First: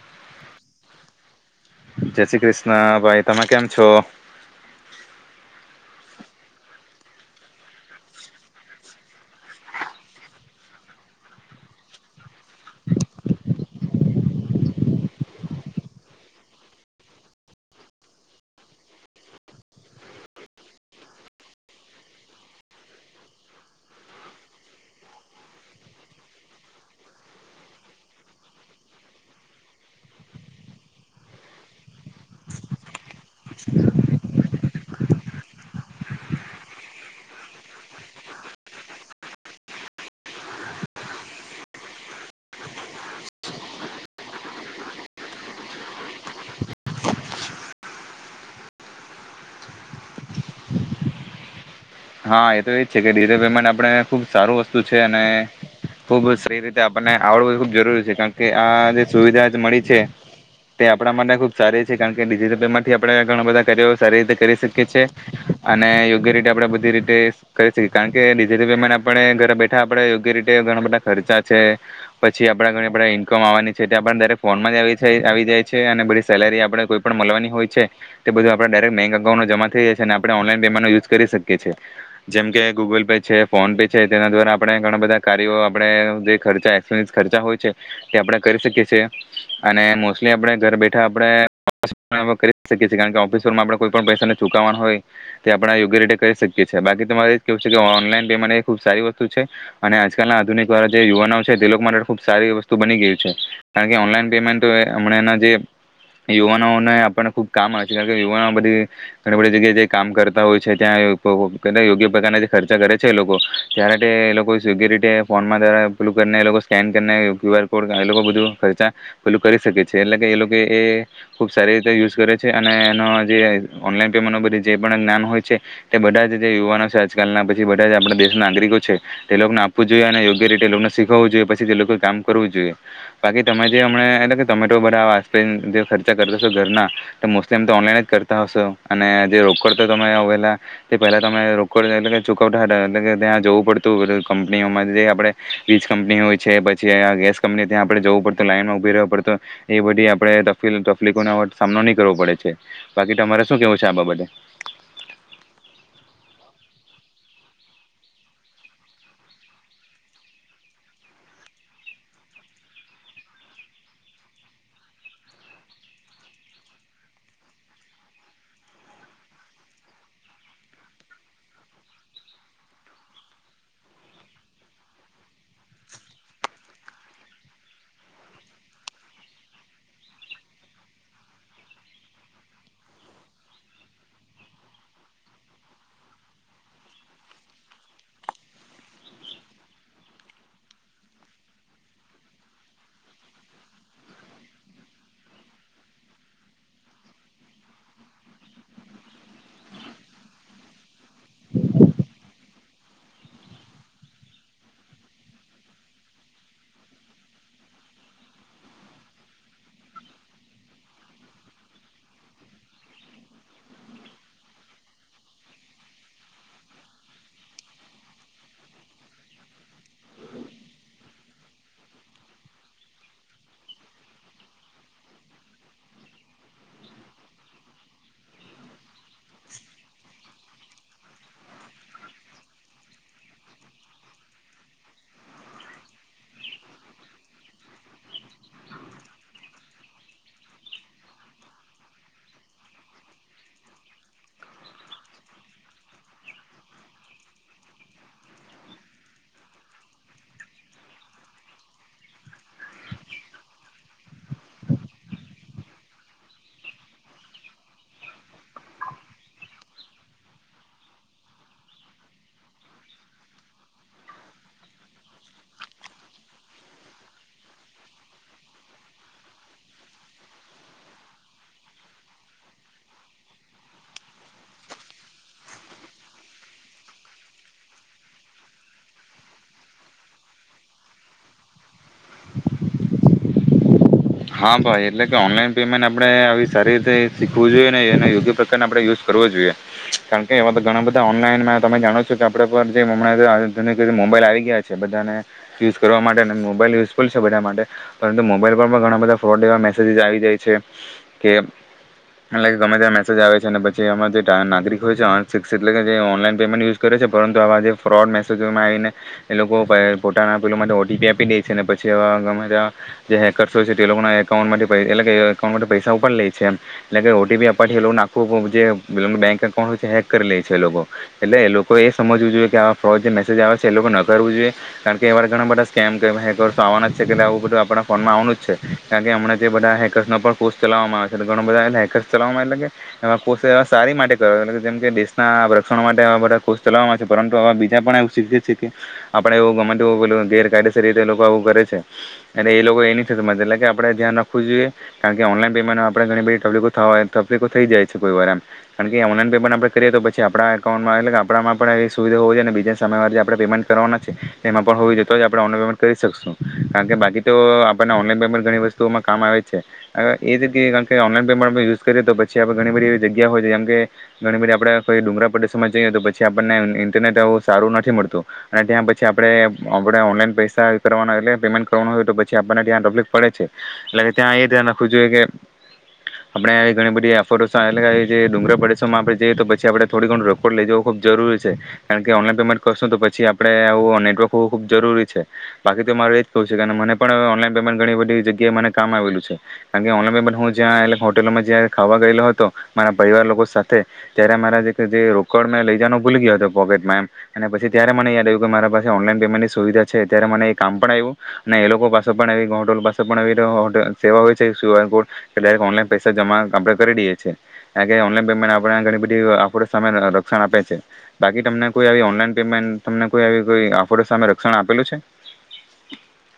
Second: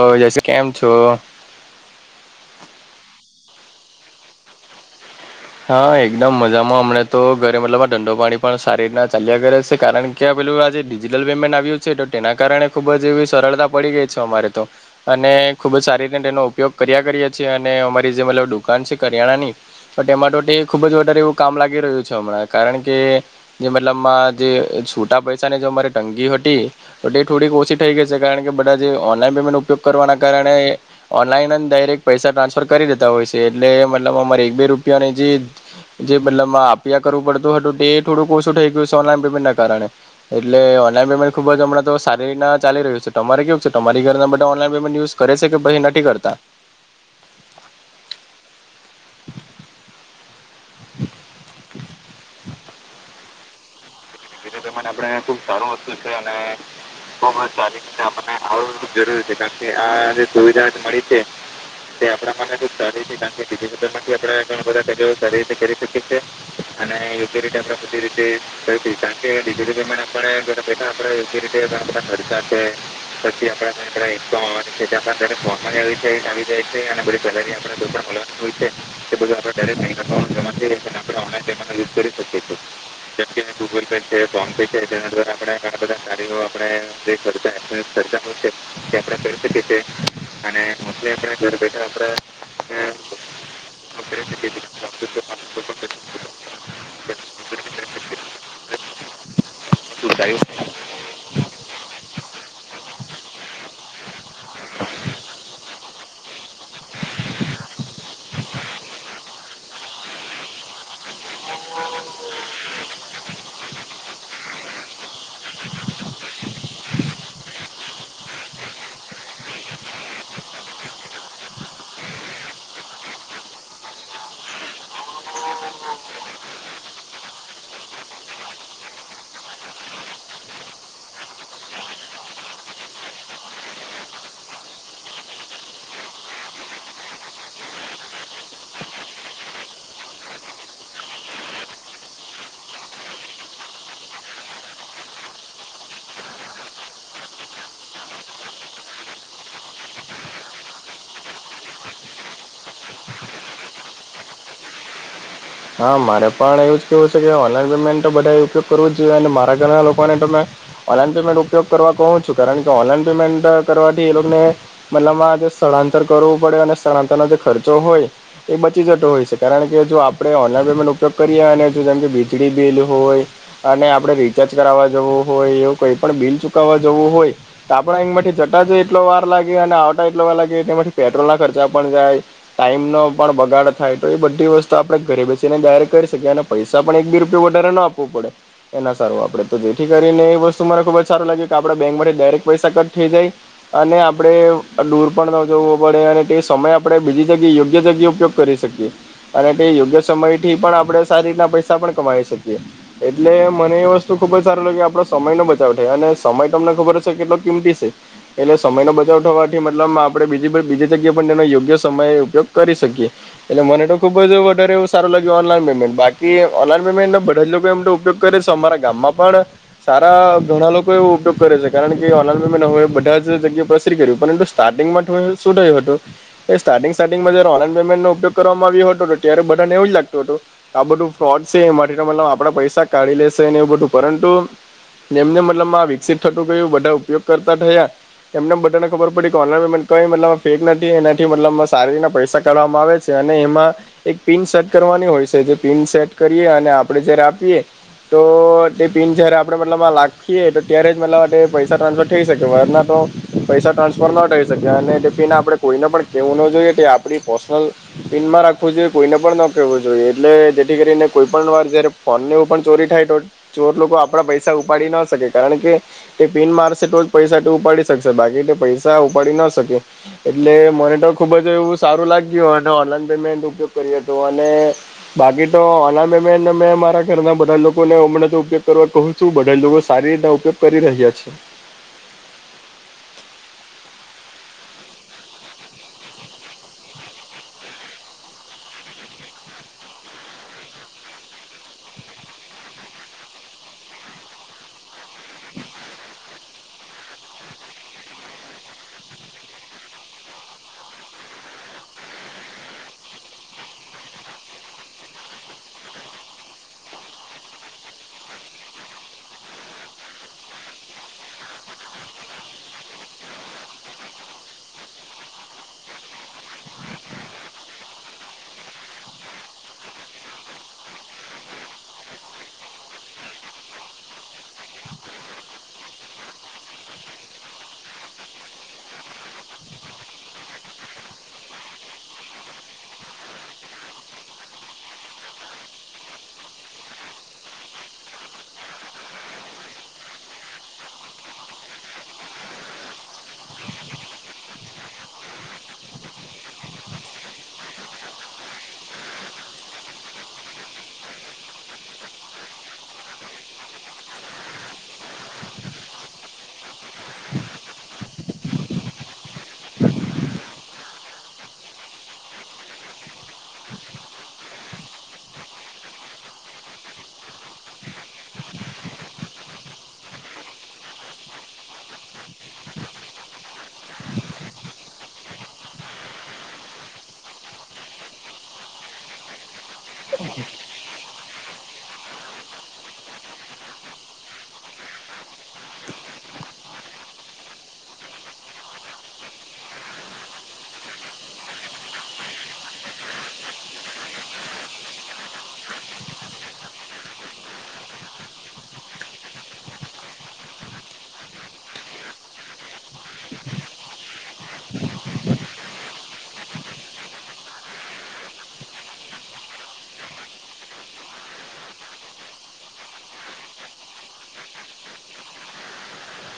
[unintelligible] કેમ છો. જય શ્રી કૃષ્ણ ભાઈ તમે કેમ છો. હા એકદમ મજામાં અમને તો ઘરે મતલબ આ ધંધો પાણી પણ સારી રીતના ચાલ્યા કરે છે કારણ કે પેલું આજે ડિજિટલ પેમેન્ટ આવ્યું છે તો તેના કારણે ખુબ જ એવી સરળતા પડી ગઈ છે અમારે તો. અને ખુબ જ સારી રીતે તેનો ઉપયોગ કર્યા કરીએ છીએ અને અમારી જે મતલબ દુકાન છે કરિયાણાની તો તેમાં તે ખુબ જ વધારે એવું કામ લાગી રહ્યું છે હમણાં કારણ કે જે મતલબ જે છૂટા પૈસાને જો મારી તંગી હતી તો તે થોડીક ઓછી થઈ ગઈ છે કારણ કે બધા જે ઓનલાઈન પેમેન્ટ ઉપયોગ કરવાના કારણે ઓનલાઈન ડાયરેક્ટ પૈસા ટ્રાન્સફર કરી દેતા હોય છે એટલે મતલબ અમારે એક બે રૂપિયા નું જે જે મતલબમાં આપ્યા કરવુ પડતું હતું તે થોડું ઓછું થઈ ગયું છે ઓનલાઈન પેમેન્ટના કારણે. એટલે ઓનલાઈન પેમેન્ટ ખુબ જ હમણાં સારીતના ચાલી રહ્યું છે તમારે કેવું છે તમારી ઘરના બ ઓનલાન પેમેન્ટ યુ કરે છે કે પાહિ નથી કરતા. [inaudible] [inaudible] હા એ તો એજ છે કે ડિજિટલ પેમેન્ટ આપડે ખુબ સારું વસ્તુ છે અને ખુબ સારી રીતે આપણને આવડવું એ ખુબ જરૂરી છે. કારણ કે આ જે સુવિધા મળી છે તે આપણા માટે ખુબ સારી છે કારણ કે ડિજિટલ એમાંથી આપણે ઘણા બધા કાર્યો સારી રીતે કરી શકીએ છીએ અને યોગ્ય રીતે આપણે બધી રીતે કરી શકે કારણ ડીજીટલ પેમેન્ટ આપણે ને ઘરે બેઠા આપડે યોગ્ય રીતે ઘણા બધા ખર્ચા છે પછી આપડા ઘણી બધા ઈન્કમ આવવાની છે તે આપ દરેક ફોનમાં જ આવી જાય છે અને બધી સેલેરી આપણે કોઈ પણ મળવાની હોય છે. તે બધું આપડે ડાયરેક્ટ બેંક અકાઉમાં જમાઈ થઈ જશે ને આપડે ઓનલાઈન પેમેનટનો યુઝ કરી શકે. કે છે જેમ કે ગૂગલ પે છે ફોન પે છે. તેના દ્વારા આપણે ઘણા બધા કાર્યો આપણે જે ખર્ચા [unintelligible] ખર્ચા હોય છે તે આપણેે કરી શકીએ છીએ. અને મોસ્ટલી આપડે ઘર બેઠા આપડે કરી શકીએ કારણ કે ઓફિસ [unintelligible] આપણે કરી શકીએ છીએ કારણ કે ઓફિસમાં આપણે કોઈ પણ પૈસાને ચુકવવાના હોય તે આપણે યોગ્ય રીતે કરી શકીએ છીએ બાકી તમારે કેવુ છે ઓનલાઈન પેમેન્ટ એ ખુબ સારી વસ્તુ છે અને આજકાલ ના આધુનિક દ્રારા જે યુવાનો છે તે લોકો માટે ખુબ સારી વસ્તુ બની ગયું છે. કારણ કે ઓનલાઈન પેમેન્ટ હમણા ન જે યુવાનોને આપણને ખુબ કામ આવેે છે કારણ કે યુવાનો ને બધી ઘણી બધી જગ્યાએ જે કામ કરતા હોય છે ત્યાં [unintelligible] યો યોગ્ય પ્રકારના જે ખર્ચા કરે છે એ લોકો ત્યારે તે એ લોકો [unintelligible] ફોનમાં [unintelligible] પેલુ કરીને એ લોકો સ્કેન કરીને ક્યુ આર કોડ એ લોકો બધું ખર્ચા પેલુ કરી શકે છે એટલે કે એ લોકો એ ખુબ સારી રીતે યુઝ કરે છે અને એનો જે ઓનલાઈન પેમેન્ટ બધી જે પણ જ્ઞાન હોય છે. તે બધા જ જે યુવાનો છે આજકાલના પછી બધા જ આપણા દેશના નાગરિકો છે. તે લોકોને આપવું જોઈએ અને યોગ્ય રીતે એ લોકોને શીખવું જોઈએ પછી તે લોકો કામ કરવું જોઈએ. બાકી તમે જે અમને એટલે કે તમે તો બધા વાસ્તવિક ખર્ચા કરતા છો ઘરના તો મોસ્ટલીમ તો ઓનલાઈન જ કર કરતા હશો અને જે રોકડ તો તમે [unintelligible] તે પહેલા તમે રોકડ એટલે કે ચૂકવતાં હતા એટલે કે ત્યાં જવું પડતું કંપનીઓમાં જે આપણે વીજ કંપની હોય છે પછી ગેસ કંપની ત્યાં આપડણે જવું પડત લાઈનો ઉભી રહેવા પડતું. એ બધી આપડે તફ-તફલીફોનો સામનો ની કરવો પડે છે. બાકી તમારે શું કેવું છે? આ બાબતે. હા, મારે પણ એવું જ કેવું છે કે ઓનલાઈન પેમેન્ટ તો બધાએ ઉપયોગ કરવો જ જોઈએ, અને મારા ઘરના લોકોને તો મે ઓનલાઈન પેમેન્ટ ઉપયોગ કરવા કહું છું, કારણ કે ઓનલાઈન પેમેન્ટ કરવાથી એ લોકોને મતલબમાં જે સ્થળાંતર કરવું પડે અને સ્થળાંતરનો જે ખર્ચો હોય એ બચી જતો હોય છે, કારણ કે જો આ આપડે ઓનલાઈન પેમેન્ટ ઉપયોગ કરીએ અને [unintelligible] જે વીજળી બિલ હોય અને આપડે રિચાર્જ કરાવા જવું હોય એવું કોઈ પણ બિલ ચુકાવા જવું હોય તો આપડા [unintelligible] જતા જ એટલો વાર લાગે અને આવતા એટલો વાર લાગે એટલે એમાંથી પેટ્રોલના ખર્ચા પણ જાય ટાઈમનો પણ બગાડ થાય. તો એ બધી વસ્તુ આ આપડે ઘરે બેસીને ડાયરેક્ટ કરી શકીએ અને પૈસા પણ એક બી રૂપયો વધારે ના આપવો પડે. એ ના સારું આપડે તો જેથી કરીને એ વસ્તુ મને ખુબ જ સારું લાગયુ કે આપડે બેંકમાંથી ડાયરેક્ટ પૈસા કટ થઈ જાય અને આપડે દૂર પણ ન જોવો પડે અને તે સમય આપડે બીજી જગ્યાએ યોગ્ય જગ્યા ઉપયોગ કરી શકીએ. પડે યોગ્ય સમયથી પણ આપડે સારી રીતના પૈસા પણ કમાવી શકીએ. એટલે મને એ વસ્તુ ખુબ જ સારું લાગે કે આપડો સમયનો બચાવ થાય અને સમય તમને ખબર હશે કેટલો કિમતી શે. એટલે સમયનો બચાવ થવાથી મતલબ આપડે બીજી બીજી જગ્યાએ પણ તેનો યોગ્ય સમયે ઉપયોગ કરી શકીએ. એટલે મને તો ખુબ જ ધારે એવુ સારું લાગ્યું ઓનલાઈન પેમેન્ટ. બાકી ઓનલાઈન પેમેન્ટ બધા લોકો એમ તો ઉપયોગ કરે શે, અમારે ગામમાં પણ સારા ઘણા લોકો એવો ઉપયોગ કરે છે, કારણ કે ઓનલાઈન પેમેન્ટ હવે બધા જ જગ્યાએ પરસરી ગયું. પરંતુ સ્ટાર્ટિંગમાં તો એવુ શું થયું હતુ, કે સ્ટાર્ટિંગ સ્ટાર્ટિંગમાં જયારે ઓનલાઈન પેમેન્ટનો ઉપયોગ કરવામાં આવ્યો હતો તો ત્યારે બધાને એવું જ લાગતું હતું આ બધું ફ્રોડ શે, એમાંથી તો મતલબ આપડા પૈસા કાઢી લેશેને એવું બધું પરંતુ જેમ જેમ મતલબ આ વિકસિત થતું ગયું, બધા ઉપયોગ કરતા થયા તમને બધાને ખબર પડી કે ઓનલાઈન પેમેન્ટ કઈ મતલબ ફેક નથી એનાથી મતલબ સારી રીતના પૈસા કાઢવામાં આવે અને એમાં એક પિન સેટ કરવાની હોય છે જે પિન સેટ કરીએ અને આપડે જયારે આપીએ તો તે પિન જયારે આપડે મતલબમાં લાખીએ તો ત્યારે જ મતલબ પૈસા ટ્રાન્સફર થઈ શકે વરના તો પૈસા ટ્રાન્સફર ન કરી થઈ શકે અને તેથીના આપડે કોઈને પણ કેવું ન જોઈએ કે આપડી પર્સનલ [unintelligible] જોઈએ કોઈને પણ ન કહેવું જોઈએ એટલે જેથી કરીને કોઈ પણ વાર જયારે ફોનને એવું પણ ચોરી થાય તો ચોર લોકો આપડા પૈસા ઉપાડી ન શકે કારણ કે તે પીન મારશે તો જ પૈસાથી ઉપાડી શકશે બાકી તો પૈસા ઉપાડી ન શકે. એટલે મને તો ખુબ જ એવું સારું લાગ્યું અને ઓનલાઈન પેમેન્ટ ઉપયોગ કર્યો તો અને બાકી તો ઓનલાઈન મે મે ને મે મારા ઘરના બધા લોકોને હમને તો ઉપયોગ કરવા કહુ શું બધા લોકો સારી રીતના ઉપયોગ કરી રહ્યા છે. હા, ભાઈ એટલે કે ઓનલાઈન પેમેન્ટ આપણે આવી સારી રીતે શીખવું જોઈએ ને એને યોગ્ય પ્રકાર આપણે યુઝ કરવો જોઈએ. કારણ કે, એવા તો ઘણા બધા ઓનલાઈનમાં તમે જાણો છો કે આપડે પર જેમ હમણાં [unintelligible] મોબાઈલ આવી ગયા છે, બધાને યુઝ કરવા માટે ને મોબાઈલ યુઝફુલ છે બધા માટે પરંતુ મોબાઈલ પર પણ ઘણા બધા ફ્રોડ એવા મેસેજીસ આવી જાય છે કે એટલે કે ગમે ત્યાં મેસેજ આવે છે, ને પછી અને જેટલા નાગરિક હોય છે અનશિક્ષિત એટલે કે જે ઓનલાઈન પેમેન્ટ યુઝ કરે છે, પરંતુ આવા જે ફ્રોડ મેસેજોમાં આઈને એ લોકો પઈ પોતાના પેલો માટે ઓટીપી આપી દે છે ને પછી એવા ગમે ત્યાં જે હેકરસ હોય છે એ લોકોના એકકાઉન્ટ માંથી પૈ એટલે કે એકાઉન્ટ માથી પૈસા ઉપાડ લે છે એમ. એટલે કે ઓટીપી આપવાથી એ લોકોન આખુ જે બેંક એકઉન્ટ હોય છે હેક કરી લે છે એ લોકો. એટલે એ લોકો એ સમજવું જોઈએ કે આ ફ્રોડ જે મેસેજ આવે છે એ લોકો નકારવું જોઈએ. કારણ કે, એવા તે ઘણા બધા સ્કેમ કે હેકરસો આવાના જ છે એટલે આવું બધું આપડા ફોનમાં આવાનું જ છે. કારણ કે, હમણા જે બધા હેકર્સના પર કોષ ચલાવવામાં આવે છે ઘણા બધા એમ હેકર્સ ચલાવામાં એટલે કે એવા કોષ એવા સારી માટે કરવા જેમ કે દેશના રક્ષણ માટે એવા બધા કોષ ચલાવામાં છે પરંતુ આવા બીજા પણ શીખીએ છે કે આપડે એવુ ગમે તેવુ ગેરકાયદેસર રીતે એ લોકો આવું કરે છે અરે એ લોકો એની [unintelligible] કે આપડે ધ્યાન રાખવું જોઈએ, કારણ કે ઓનલાઈન પેમેન્ટ આપડે ઘણી બધી તકલીફો થવા હોય તકલીફો થઈ જાય છે કોઈવાર એમ. કારણ કે ઓનલાઈન પેમેન્ટ આપણે કરીએ તોપછી આપણા અ એકાઉન્ટમાં એટ આપણામાં પણ એ સુવિધા હો જોઈએને બીજા સમયમાં જે આપણે પેમેન્ટ કરવા છે એમાં પણ હોવી જોએ તો જ આપણે ઓનલાન પેમેન્ટ કરી શકશું કારણ કે બાકી તો આપને ઓનલાઈન પેમેન્ટ ઘણી વસ્તુઓમાં કામ આવે છે. હવે [unintelligible] કારણ કે ઓનલાઈન પેમેન્ટ યુઝ કરીએ તો પછી આપ ઘણી બધી એવી જગ્યા હોય છે જેમ કે ઘણી બધી આપડે કોઈ ડુંગરા પ્રદેશોમાં જઈએ તો પછી આપણને ઇન્ટરનેટ આવું સારું નથી મળતું. અને ત્યાં પછી આપડે આપડણે ઓનલાઈન પૈસા કરવાના એટલે પેમેન્ટ કરવાનું હોય તો પછી આપને ત્યાં તકલીફ પડે છે એટલે કે ત્યાં એ ધ્યાન રાખવું જોઈએ કે આપડે ઘણી બધી [unintelligible] જે ડુંગરા પડોમાં આપણે જઈએ તો પછી આપડે થોડી ઘણું [unintelligible] લઈ જવો ખુબ જરૂરી છે. કારણ કે ઓનલાઈન પેમેન્ટ કરશું તો પછી આપડે આવું નેટવર્ક હોવું ખુબ જરૂરી છે. બાકી તો મારે એજ કરવું છે મને પણ ઓનલાઈન પેમેન્ટ ઘણી બધી જગ્યાએ મને કામ આવેલું છે. કારણ કે ઓનલાઈન હું જ્યાં હોટલોમાં જ ખાવા ગયેલો હતો મારા પરિવાર લોકો સાથે ત્યારે મારા જે જે રોકડ મેં લઈ જનો ભૂલ ગયો હતો પોકેટમાં એમ. અને પછી ત્યારે મને યાદ આવ્યું કે મારા પાસે ઓનલાઈન પેમેન્ટની સુવિધા છે ત્યારે મને એ કામ પણ આવ્યું. ને એ લોકો પાસે પણ એ [unintelligible] [unintelligible] એવી સેવા હોય છે ક્યુ આર કોડ કે ઓનલાઈન પૈસા જમા આપણે કરી દઈએ છીએ. કારણ કે ઓનલાઈન પેમેન્ટ આપણે ઘણી બધી આપડે સામે લક્ષણ આપે છે. બાકી તમને કોઈ આવી ઓનલાઈન પેમેન્ટ તમને કોઈ આવી કોઈ આફોડ સામે રક્ષણ આપેલું છે.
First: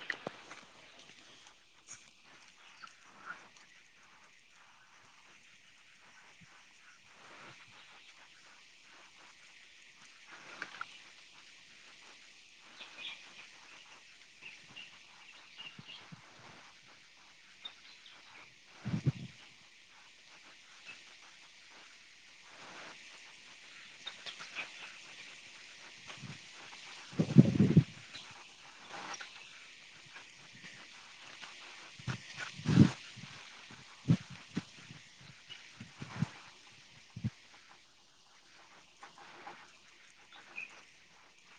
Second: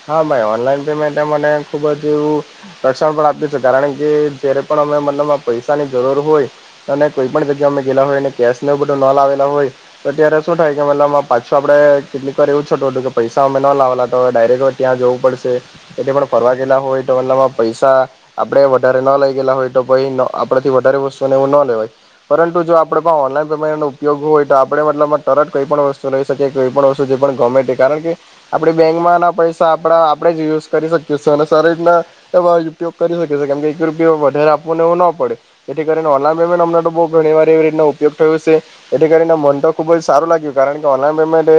હા ભાઈ ઓનલાઈન પેમેન્ટ મને ખુબ જ એવું રક્ષણ પણ આપ્યું છે કારણ કે જયારે પણ અમે મનેમાં પૈસાની જરૂર હોય. અને કોઈ પણ જગ્યા અમે ગેલા હોય ને કેશ ન બધો ન લાવેલા હોય. તો અત્યારે શું થાય કે મતલબમાં પાછું આપડે કેટલીક વાર એવું છતું હતું કે પૈસા અમે ન લાવેલા તો ડાયરેક્ટ ત્યાં જવું પડશે એટલે પણ ફરવા ગયેલા હોય એટલામાં પૈસા આપડે વધારે ન લઈ ગયેલા હોય તો ભાઈ આપણેથી વધારે વસ્તુઓને એવું ન લેવાય. પરંતુ જો આપે પણ ઓનલાઈન પેમેન્ટ નો ઉપયોગ હોય તો આપણે મતલબમાં તરત કઈ પણ વસ્તુ લઈ કોઈ પણ વસ્તુ ગમે કારણ કે આપણે બેંકમાં ના પૈસા તો આપડા આપણે જ યુઝ કરી શકીએ અને શરીરના એ જ ઉપયોગ કરી શકે છે કેમ કે એક રૂપયો વધારે આપવાને એવું ન પડે એથી કરીને ઓનલાન પેમેન્ટ અમને તો બો ઘણી વાર એવી રીતના ઉપયોગ થયો છે. એથી કરીને મન તો ખુબ જ સારું લાગ્યું કારણ કે ઓનલાઈન પેમેન્ટ એ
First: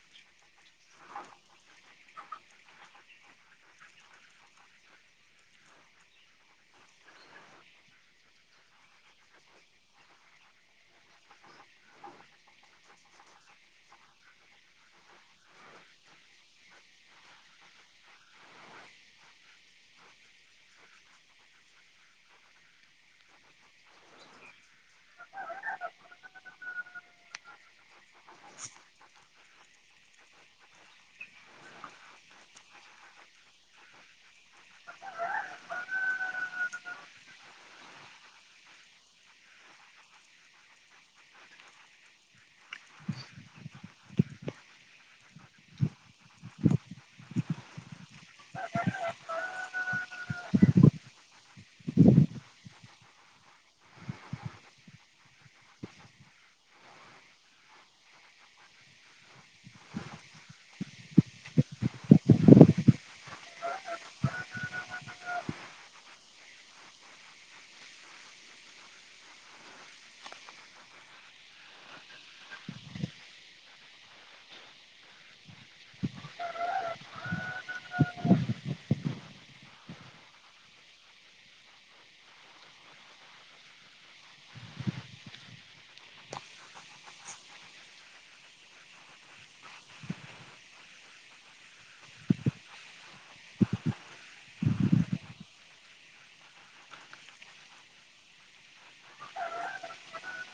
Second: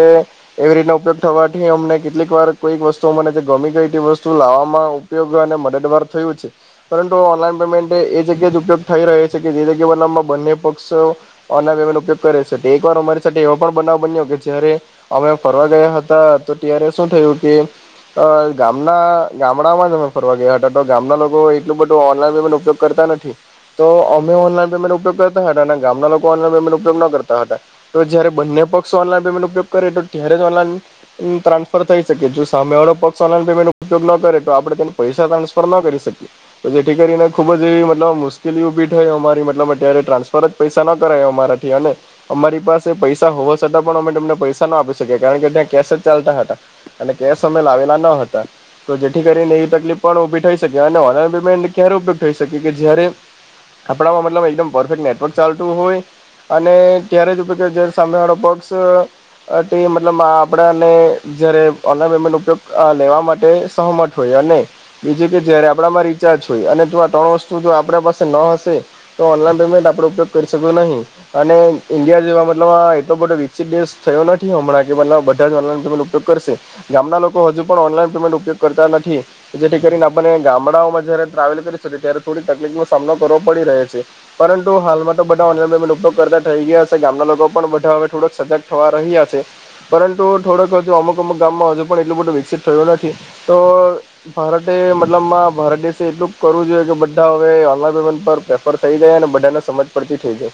એવી રીતના ઉપયોગ થવાથી અમને કેટલીક વાર કોઈક વસ્તુ મને ગમી ગઈ તે વસ્તુ લાવવામાં ઉપયોગ અને મદદવાર થયું છે. પરંતુ ઓનલાઈન પેમેન્ટ એ જગ્યા જ ઉપયોગ થઈ રહે છે કે જે જગ્યામાં બંને પક્ષ ઓનાનો ઉપયોગ કરે છે તે એક વાર અમારી સાથે એવા પણ બનાવ બન્યો કે જયારે અમે ફરવા ગયા હતા તો ત્યારે શું થયું કે તો ગામના ગામડામાં જ અમે ફરવા ગયા હતા તો ગામના લોકો એટલું બધું ઓનલાઈન પેમેન્ટ ઉપયોગ કરતા નથી તો અમે ઓનલાઈન પેમેન્ટ ઉપયોગ કરતા હતા ને ગામના લોકો ઓનલાન પેમેન્ટ ઉપયોગ ન કરતા હતા. તો જયારે બંને પક્ષ ઓનલાઈન પેમેન્ટ ઉપયોગ કરે તો ત્યારે જ ઓનલાઈન ટ્રાન્સફર થઈ શકે જો સામેવાળો પક્ષ ઓનલાન પેમેન્ટ ઉપયોગ ન કરે તો આપણે તે પૈસા ટ્રાન્સફર ન કરી શકીએ. તો જેથી કરીને ખુબ જ એવી મતલબ મુશ્કેલી ઊભી થઈ અમારી મતલબ અત્યારે ટ્રાન્સફર જ પૈસા ન કરાય મારાથી અને અમારી પાસે પૈસા હોવા છતાં પણ અમે તમને પૈસા ના આપી શક્યા કારણ કે ત્યાં કેશ જ ચાલતા હતા. અને કેસ અમે લાવેલા ન હતા. તો જેથી કરીને એવી તકલીફ પણ ઉભી થઈ શકે અને ઓનલાઈન પેમેન્ટ ક્યારે ઉપયોગ થઈ શકે કે જયારે આપણામાં મતલબ એકદમ પરફેક્ટ નેટવર્ક ચાલતું હોય અને ત્યારે જ [unintelligible] સામે વાળો પક્ષ આ તે મતલબ આપણાને જ્યારે ઓનલાઈન પેમેન્ટ ઉપયોગ આ લેવા માટે સહમત હોય અને બીજું કે જયારે આપણામાં રિચાર્જ હોય અને જો આ ત્રણ વસ્તુ જો આપણા પાસે ન હશે તો ઓનલાઈન પેમેન્ટ આપડે ઉપયોગ કરી શકુ નહી. અને ઈન્ડિયા જેવા મતલબ આ એતો બધો વિકસિત દેશ થયો નથી હમણાં કે મતલબ બધા જ ઓનલાઇન ઉપયોગ કરશે. ગામના લોકો હજુ પણ ઓનલાઈન પેમેન્ટ ઉપયોગ કરતા નથી. જેથી કરીને આપને ગામડાઓમાં જયારે ટ્રાવેલ કરી શકીએ ત્યારે થોડી તકલીફ નો સામનો કરવો પડી રહે છે. પરંતુ હાલમાં તો બધા ઓનલાઇન પેમેન્ટ ઉપયોગ કરતા થઈ ગયા સે ગામના લોકો પણ બધા હે થોડક સજાગ થવા રહ્યા છે. પરંતુ થોડોક હજુ અમુક અમુક ગામમાં હજુ પણ એટલું બધું વિકસિત થયું નથી તો ભારતે મતલબમાં ભારત દેશે એટલું કરવું જોઈએ કે બધા હવે ઓનલાઈન પેમેન્ટ પર પ્રેફર થઈ ગયા અને બધાને સમજ પડતી થઈ ગઈ.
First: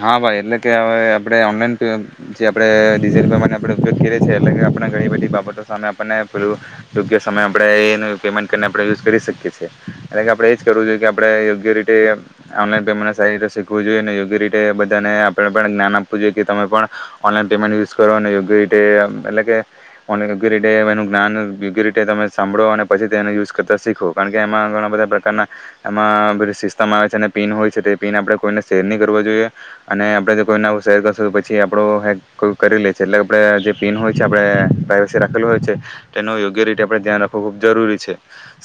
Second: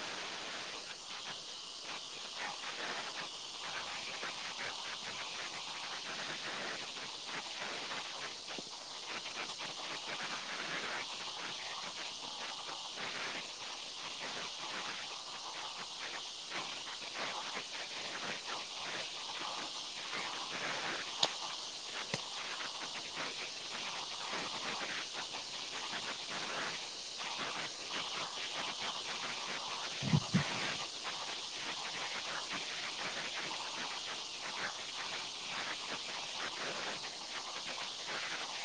હા ભાઈ એટલે કે હવે આપડે ઓનલાઈન પે જે આપણે ડીઝલ [unintelligible] આપણે ઉપયોગ કરીએ છીએ એટલે કે આપણે ઘણી બધી બાબતો સામે આપણને પેલું યોગ્ય સમય આપડે એ પેમેન્ટ કરીને આપણે યુઝ કરી શકીએ છીએ એ કે આપડે એજ કરવું જોઈએ કે આપ આપડે યોગ્ય રીતે [unintelligible] શીખવું જોઈએ ને રીતે બધાને આપણે પણ જ્ઞાન આપવું જોઈએ તમે પણ ઓનલાઈન પેમેન્ટ યુઝ કરો અને યોગ્ય રી એ એટલે કે યોગ્ય રીતે એનું જ્ઞાન યોગ્ય રીતે તમે સાંભળો અને પછી તેને યુઝ કરતા શીખો. કારણ કે એમાં ઘણા બધા પ્રકારના એમાં સિસ્ટમ આવે છે. અને પીન હોય છે. તે પીન આપડે કોઈને શેર નઈ કર વુ જોઈએ અને આપડે કોઈ શેર કરશે પછી આપડો કોઈ કરી લે છે. એટલે આપે જે પીન હોય છે. આપણે પ્રાઈવસી રાખેલું હોય છે. તેનું યોગ્ય રીતે આપડે ધ્યાન રાખવું ખુબ જરૂરી છે.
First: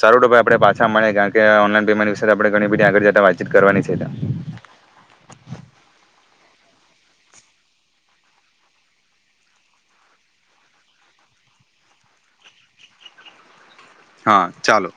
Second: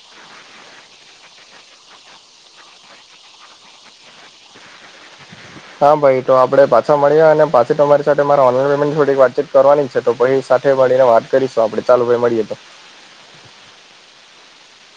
સારું તો ભાઈ આપણે પાછા મળે કારણ કે ઓનલાઈન પેમેન્ટ વિશે આપણે ઘણી બધી આગળ જતા વાતચીત કરવાની છે. હા ભાઈ તો આપડે પાછા મળ્યા અને પાછી તમારી સાથે મારે ઓનલાઈન પેમેન્ટ થોડી વાતચીત કરવાની જ છે. તો પહી સાથે મળીને વાત કરીશું આપડે ચાલુ ભાઈ મળીએ તો હા ચાલો.